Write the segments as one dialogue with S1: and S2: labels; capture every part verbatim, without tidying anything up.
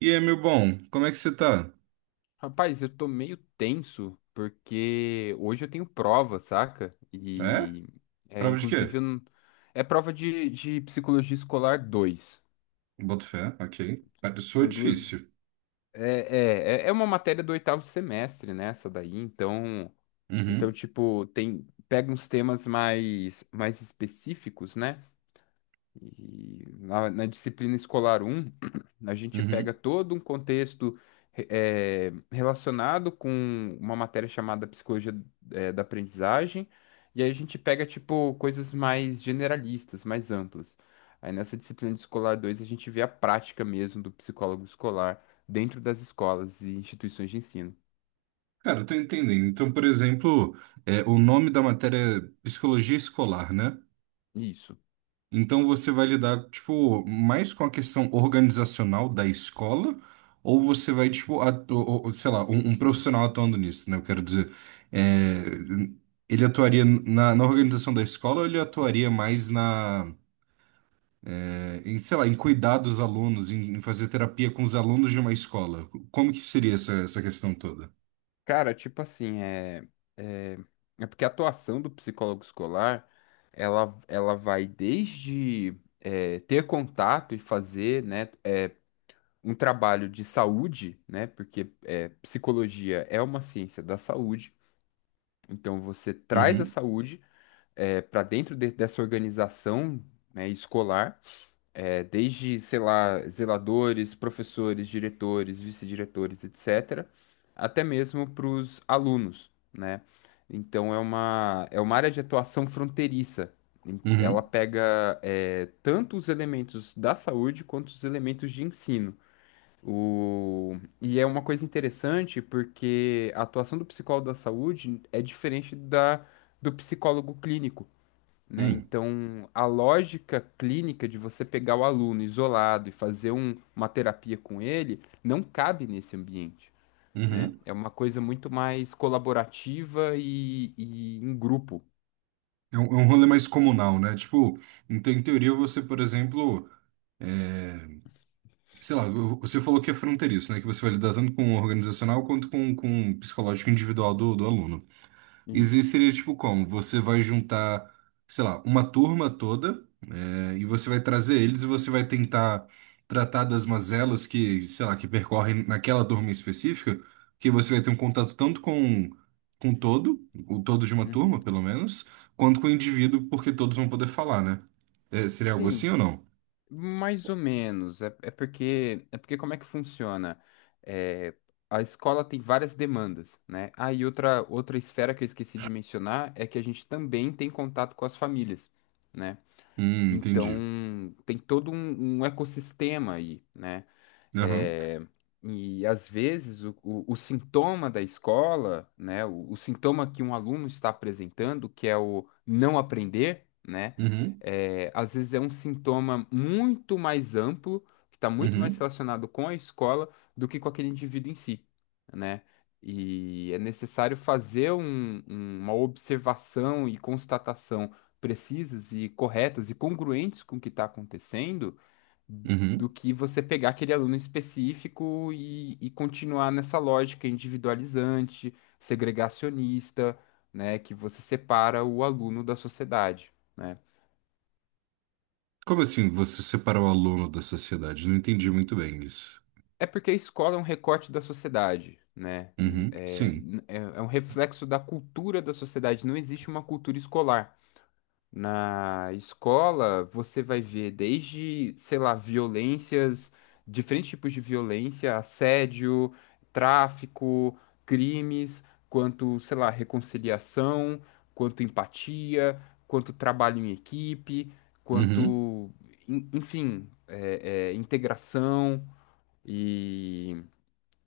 S1: E aí, meu bom, como é que você tá?
S2: Rapaz, eu tô meio tenso porque hoje eu tenho prova, saca?
S1: É?
S2: E é
S1: Prova de
S2: inclusive
S1: quê?
S2: eu não- É prova de, de psicologia escolar dois.
S1: Boto fé, ok. Cara, soa
S2: São duas.
S1: difícil.
S2: É, é, é é uma matéria do oitavo semestre, né? Essa daí, então. Então,
S1: Uhum,
S2: tipo, tem, pega uns temas mais, mais específicos, né? E na, na disciplina escolar um a gente pega
S1: uhum.
S2: todo um contexto re- eh, relacionado com uma matéria chamada psicologia, eh, da aprendizagem, e aí a gente pega, tipo, coisas mais generalistas, mais amplas. Aí nessa disciplina de escolar dois a gente vê a prática mesmo do psicólogo escolar dentro das escolas e instituições de ensino.
S1: Cara, eu tô entendendo. Então, por exemplo, é, o nome da matéria é psicologia escolar, né?
S2: Isso.
S1: Então você vai lidar, tipo, mais com a questão organizacional da escola, ou você vai, tipo, atu- ou- ou, sei lá, um, um profissional atuando nisso, né? Eu quero dizer, é, ele atuaria na, na organização da escola ou ele atuaria mais na é, em, sei lá, em cuidar dos alunos, em, em fazer terapia com os alunos de uma escola? Como que seria essa, essa questão toda?
S2: Cara, tipo assim, é, é, é porque a atuação do psicólogo escolar, ela, ela vai desde é, ter contato e fazer, né, é, um trabalho de saúde, né, porque é, psicologia é uma ciência da saúde, então você traz a
S1: Uhum,
S2: saúde é, para dentro de- dessa organização, né, escolar, é, desde, sei lá, zeladores, professores, diretores, vice-diretores, et cetera, até mesmo para os alunos, né? Então é uma, é uma área de atuação fronteiriça. Em- Ela
S1: uhum,
S2: pega é, tanto os elementos da saúde quanto os elementos de ensino. O... E é uma coisa interessante porque a atuação do psicólogo da saúde é diferente da do psicólogo clínico, né?
S1: uhum,
S2: Então, a lógica clínica de você pegar o aluno isolado e fazer um- uma terapia com ele não cabe nesse ambiente, né?
S1: uhum.
S2: É uma coisa muito mais colaborativa e, e em grupo.
S1: É um, é um rolê mais comunal, né? Tipo, então, em teoria, você, por exemplo, é, sei lá, você falou que é fronteiriço, né? Que você vai lidar tanto com o organizacional quanto com, com o psicológico individual do, do aluno.
S2: Isso.
S1: Existiria, tipo, como? Você vai juntar, sei lá, uma turma toda. É, E você vai trazer eles e você vai tentar tratar das mazelas que, sei lá, que percorrem naquela turma específica, que você vai ter um contato tanto com com todo, o todo de uma turma,
S2: Uhum.
S1: pelo menos, quanto com o indivíduo, porque todos vão poder falar, né? É, seria algo assim ou
S2: Sim,
S1: não?
S2: mais ou menos. É, é porque é porque como é que funciona? É, a escola tem várias demandas, né? Ah, e outra outra esfera que eu esqueci de mencionar é que a gente também tem contato com as famílias, né?
S1: Hum,
S2: Então,
S1: entendi.
S2: tem todo um, um ecossistema aí, né?
S1: Aham.
S2: É, e às vezes o, o, o sintoma da escola, né, o, o sintoma que um aluno está apresentando, que é o não aprender, né,
S1: Uhum.
S2: é, às vezes é um sintoma muito mais amplo, que está muito mais
S1: Uhum.
S2: relacionado com a escola do que com aquele indivíduo em si, né? E é necessário fazer um- um, uma observação e constatação precisas e corretas e congruentes com o que está acontecendo, do
S1: Uhum.
S2: que você pegar aquele aluno específico e, e continuar nessa lógica individualizante, segregacionista, né, que você separa o aluno da sociedade, né?
S1: Como assim você separa o aluno da sociedade? Não entendi muito bem isso.
S2: É porque a escola é um recorte da sociedade, né?
S1: Uhum.
S2: É,
S1: Sim.
S2: é é um reflexo da cultura da sociedade, não existe uma cultura escolar. Na escola, você vai ver desde, sei lá, violências, diferentes tipos de violência, assédio, tráfico, crimes, quanto, sei lá, reconciliação, quanto empatia, quanto trabalho em equipe,
S1: Uhum.
S2: quanto, en- enfim, é, é, integração. E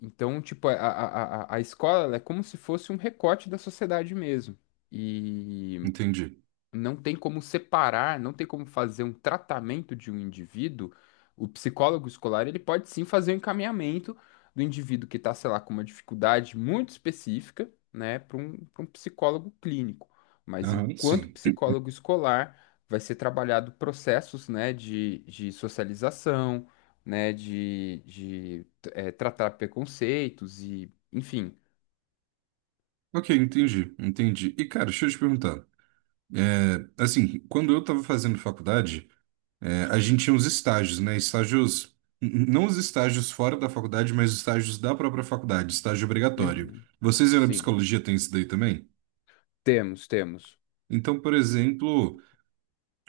S2: então, tipo, a, a, a, a a escola ela é como se fosse um recorte da sociedade mesmo. E
S1: Entendi.
S2: não tem como separar, não tem como fazer um tratamento de um indivíduo. O psicólogo escolar ele pode sim fazer o encaminhamento do indivíduo que está, sei lá, com uma dificuldade muito específica, né, para um, para um psicólogo clínico. Mas
S1: Aham.
S2: enquanto
S1: Sim.
S2: psicólogo escolar, vai ser trabalhado processos, né, de, de socialização, né, de, de eh, tratar preconceitos e, enfim,
S1: Ok, entendi. Entendi. E, cara, deixa eu te perguntar. Assim, quando eu estava fazendo faculdade, eh, a gente tinha uns estágios, né? Estágios, n- não os estágios fora da faculdade, mas os estágios da própria faculdade, estágio obrigatório.
S2: uhum.
S1: Vocês aí na
S2: Sim.
S1: psicologia têm isso daí também?
S2: Temos, temos.
S1: Então, por exemplo,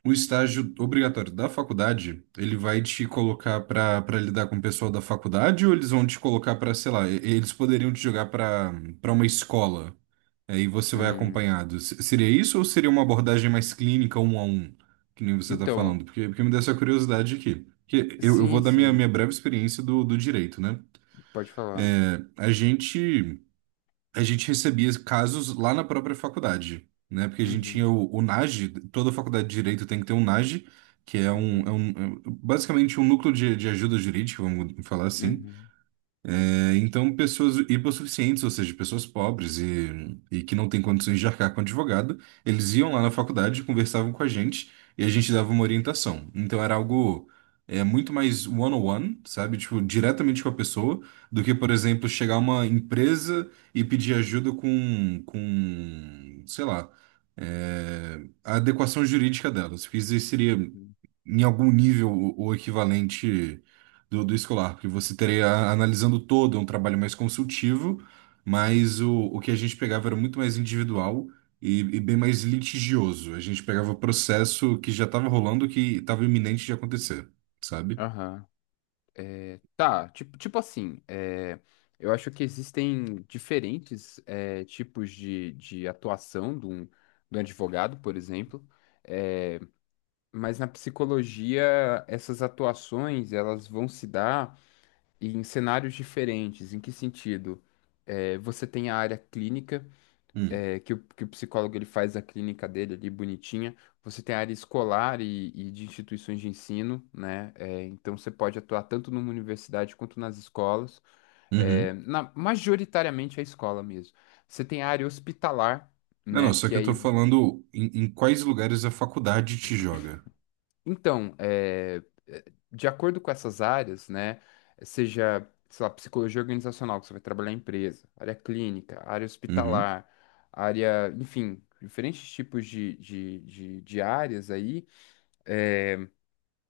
S1: o estágio obrigatório da faculdade, ele vai te colocar para para lidar com o pessoal da faculdade ou eles vão te colocar para, sei lá, e- eles poderiam te jogar para para uma escola? Aí você vai
S2: Hum.
S1: acompanhado. Se- Seria isso ou seria uma abordagem mais clínica, um a um, que nem você está
S2: Então,
S1: falando? Porque, porque me deu essa curiosidade aqui. Que eu, eu vou
S2: sim,
S1: dar minha, minha
S2: sim,
S1: breve experiência do, do direito, né?
S2: pode falar.
S1: É, A gente, a gente recebia casos lá na própria faculdade, né? Porque a gente
S2: Uhum,
S1: tinha o, o NAGE, toda faculdade de direito tem que ter um NAGE, que é um,
S2: uhum,
S1: é um- é basicamente um núcleo de, de ajuda jurídica, vamos falar assim,
S2: uhum,
S1: é, então, pessoas hipossuficientes, ou seja, pessoas pobres e, e que não têm condições de arcar com advogado, eles iam lá na faculdade, conversavam com a gente e a gente dava uma orientação. Então, era algo é, muito mais one-on-one, sabe? Tipo, diretamente com a pessoa, do que, por exemplo, chegar a uma empresa e pedir ajuda com, com, sei lá, é, a adequação jurídica delas, que isso seria
S2: uhum.
S1: em algum nível o o equivalente do, do escolar, porque você estaria analisando todo, é um trabalho mais consultivo, mas o, o que a gente pegava era muito mais individual e, e bem mais litigioso. A gente pegava processo que já estava rolando, que estava iminente de acontecer, sabe?
S2: Aham. É, tá, tipo, tipo assim, é, eu acho que existem diferentes é, tipos de, de atuação de um, de um advogado, por exemplo, é, mas na psicologia essas atuações elas vão se dar em cenários diferentes. Em que sentido? É, você tem a área clínica,
S1: Hum.
S2: é, que o, que o psicólogo ele faz a clínica dele ali bonitinha. Você tem a área escolar e, e de instituições de ensino, né? É, então você pode atuar tanto numa universidade quanto nas escolas, é,
S1: Uhum.
S2: na- majoritariamente é a escola mesmo. Você tem a área hospitalar,
S1: Não, não,
S2: né?
S1: só que
S2: Que
S1: eu tô
S2: aí
S1: falando em, em quais lugares a faculdade te joga.
S2: então, é, é, de acordo com essas áreas, né, seja, sei lá, psicologia organizacional, que você vai trabalhar em empresa, área clínica, área
S1: Uhum,
S2: hospitalar, área, enfim, diferentes tipos de, de, de, de áreas aí, eh,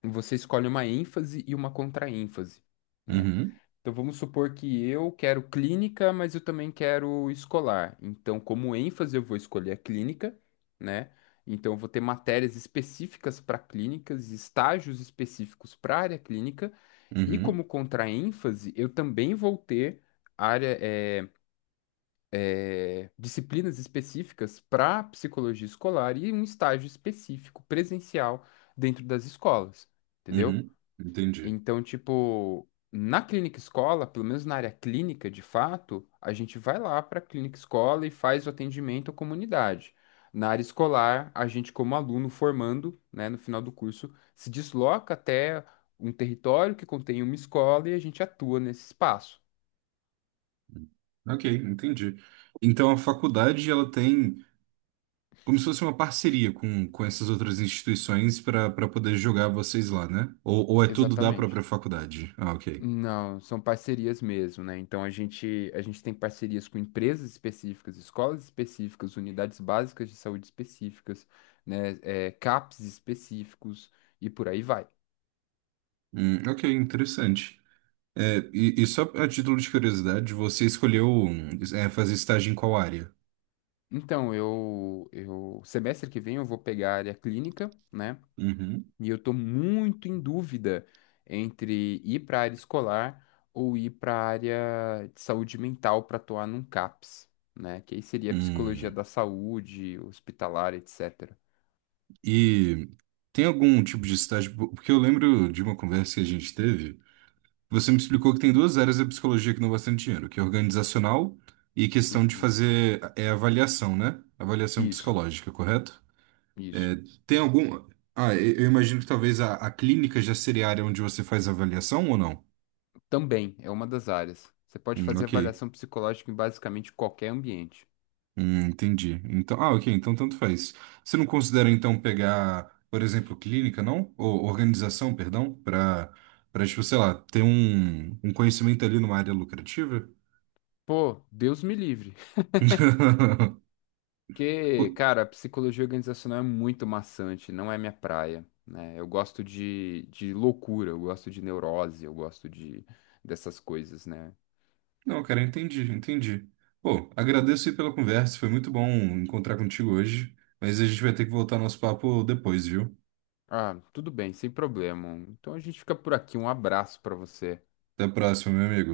S2: você escolhe uma ênfase e uma contraênfase, né?
S1: uhum,
S2: Então vamos supor que eu quero clínica, mas eu também quero escolar. Então, como ênfase, eu vou escolher a clínica, né? Então, eu vou ter matérias específicas para clínicas, estágios específicos para a área clínica, e
S1: uhum,
S2: como contraênfase, eu também vou ter área, eh, eh, disciplinas específicas para psicologia escolar e um estágio específico presencial dentro das escolas, entendeu?
S1: uhum. Entendi.
S2: Então, tipo, na clínica escola, pelo menos na área clínica, de fato, a gente vai lá para a clínica escola e faz o atendimento à comunidade. Na área escolar, a gente, como aluno formando, né, no final do curso, se desloca até um território que contém uma escola e a gente atua nesse espaço.
S1: Ok, entendi. Então a faculdade ela tem como se fosse uma parceria com, com essas outras instituições para para poder jogar vocês lá, né? Ou, ou é tudo da
S2: Exatamente.
S1: própria faculdade? Ah, ok.
S2: Não, são parcerias mesmo, né? Então a gente, a gente tem parcerias com empresas específicas, escolas específicas, unidades básicas de saúde específicas, né? É, CAPs específicos e por aí vai.
S1: Hum, ok, interessante. É, e, e só a título de curiosidade, você escolheu é, fazer estágio em qual área?
S2: Então, eu, eu, semestre que vem eu vou pegar a área clínica, né?
S1: Uhum.
S2: E eu tô muito em dúvida entre ir para a área escolar ou ir para a área de saúde mental para atuar num CAPs, né? Que aí seria psicologia
S1: Hum.
S2: da saúde, hospitalar, et cetera.
S1: E tem algum tipo de estágio? Porque eu lembro de uma conversa que a gente teve, você me explicou que tem duas áreas da psicologia que não bastante dinheiro, que é organizacional e questão de
S2: Uhum.
S1: fazer é, avaliação, né? Avaliação
S2: Isso,
S1: psicológica, correto? É,
S2: isso.
S1: tem algum. Ah, eu eu imagino que talvez a, a clínica já seria a área onde você faz a avaliação ou não?
S2: Também é uma das áreas. Você pode
S1: Hum,
S2: fazer
S1: ok.
S2: avaliação psicológica em basicamente qualquer ambiente.
S1: Hum, entendi. Então, ah, ok, então tanto faz. Você não considera então pegar, por exemplo, clínica, não? Ou organização, perdão, para para tipo, sei lá, ter um, um conhecimento ali numa área lucrativa?
S2: Pô, Deus me livre.
S1: Pô,
S2: Porque, cara, a psicologia organizacional é muito maçante, não é minha praia, né? Eu gosto de, de loucura, eu gosto de neurose, eu gosto de dessas coisas, né?
S1: não, cara, entendi, entendi. Pô, agradeço aí pela conversa, foi muito bom encontrar contigo hoje, mas a gente vai ter que voltar nosso papo depois, viu?
S2: Ah, tudo bem, sem problema. Então a gente fica por aqui. Um abraço pra você.
S1: Até a próxima, meu amigo.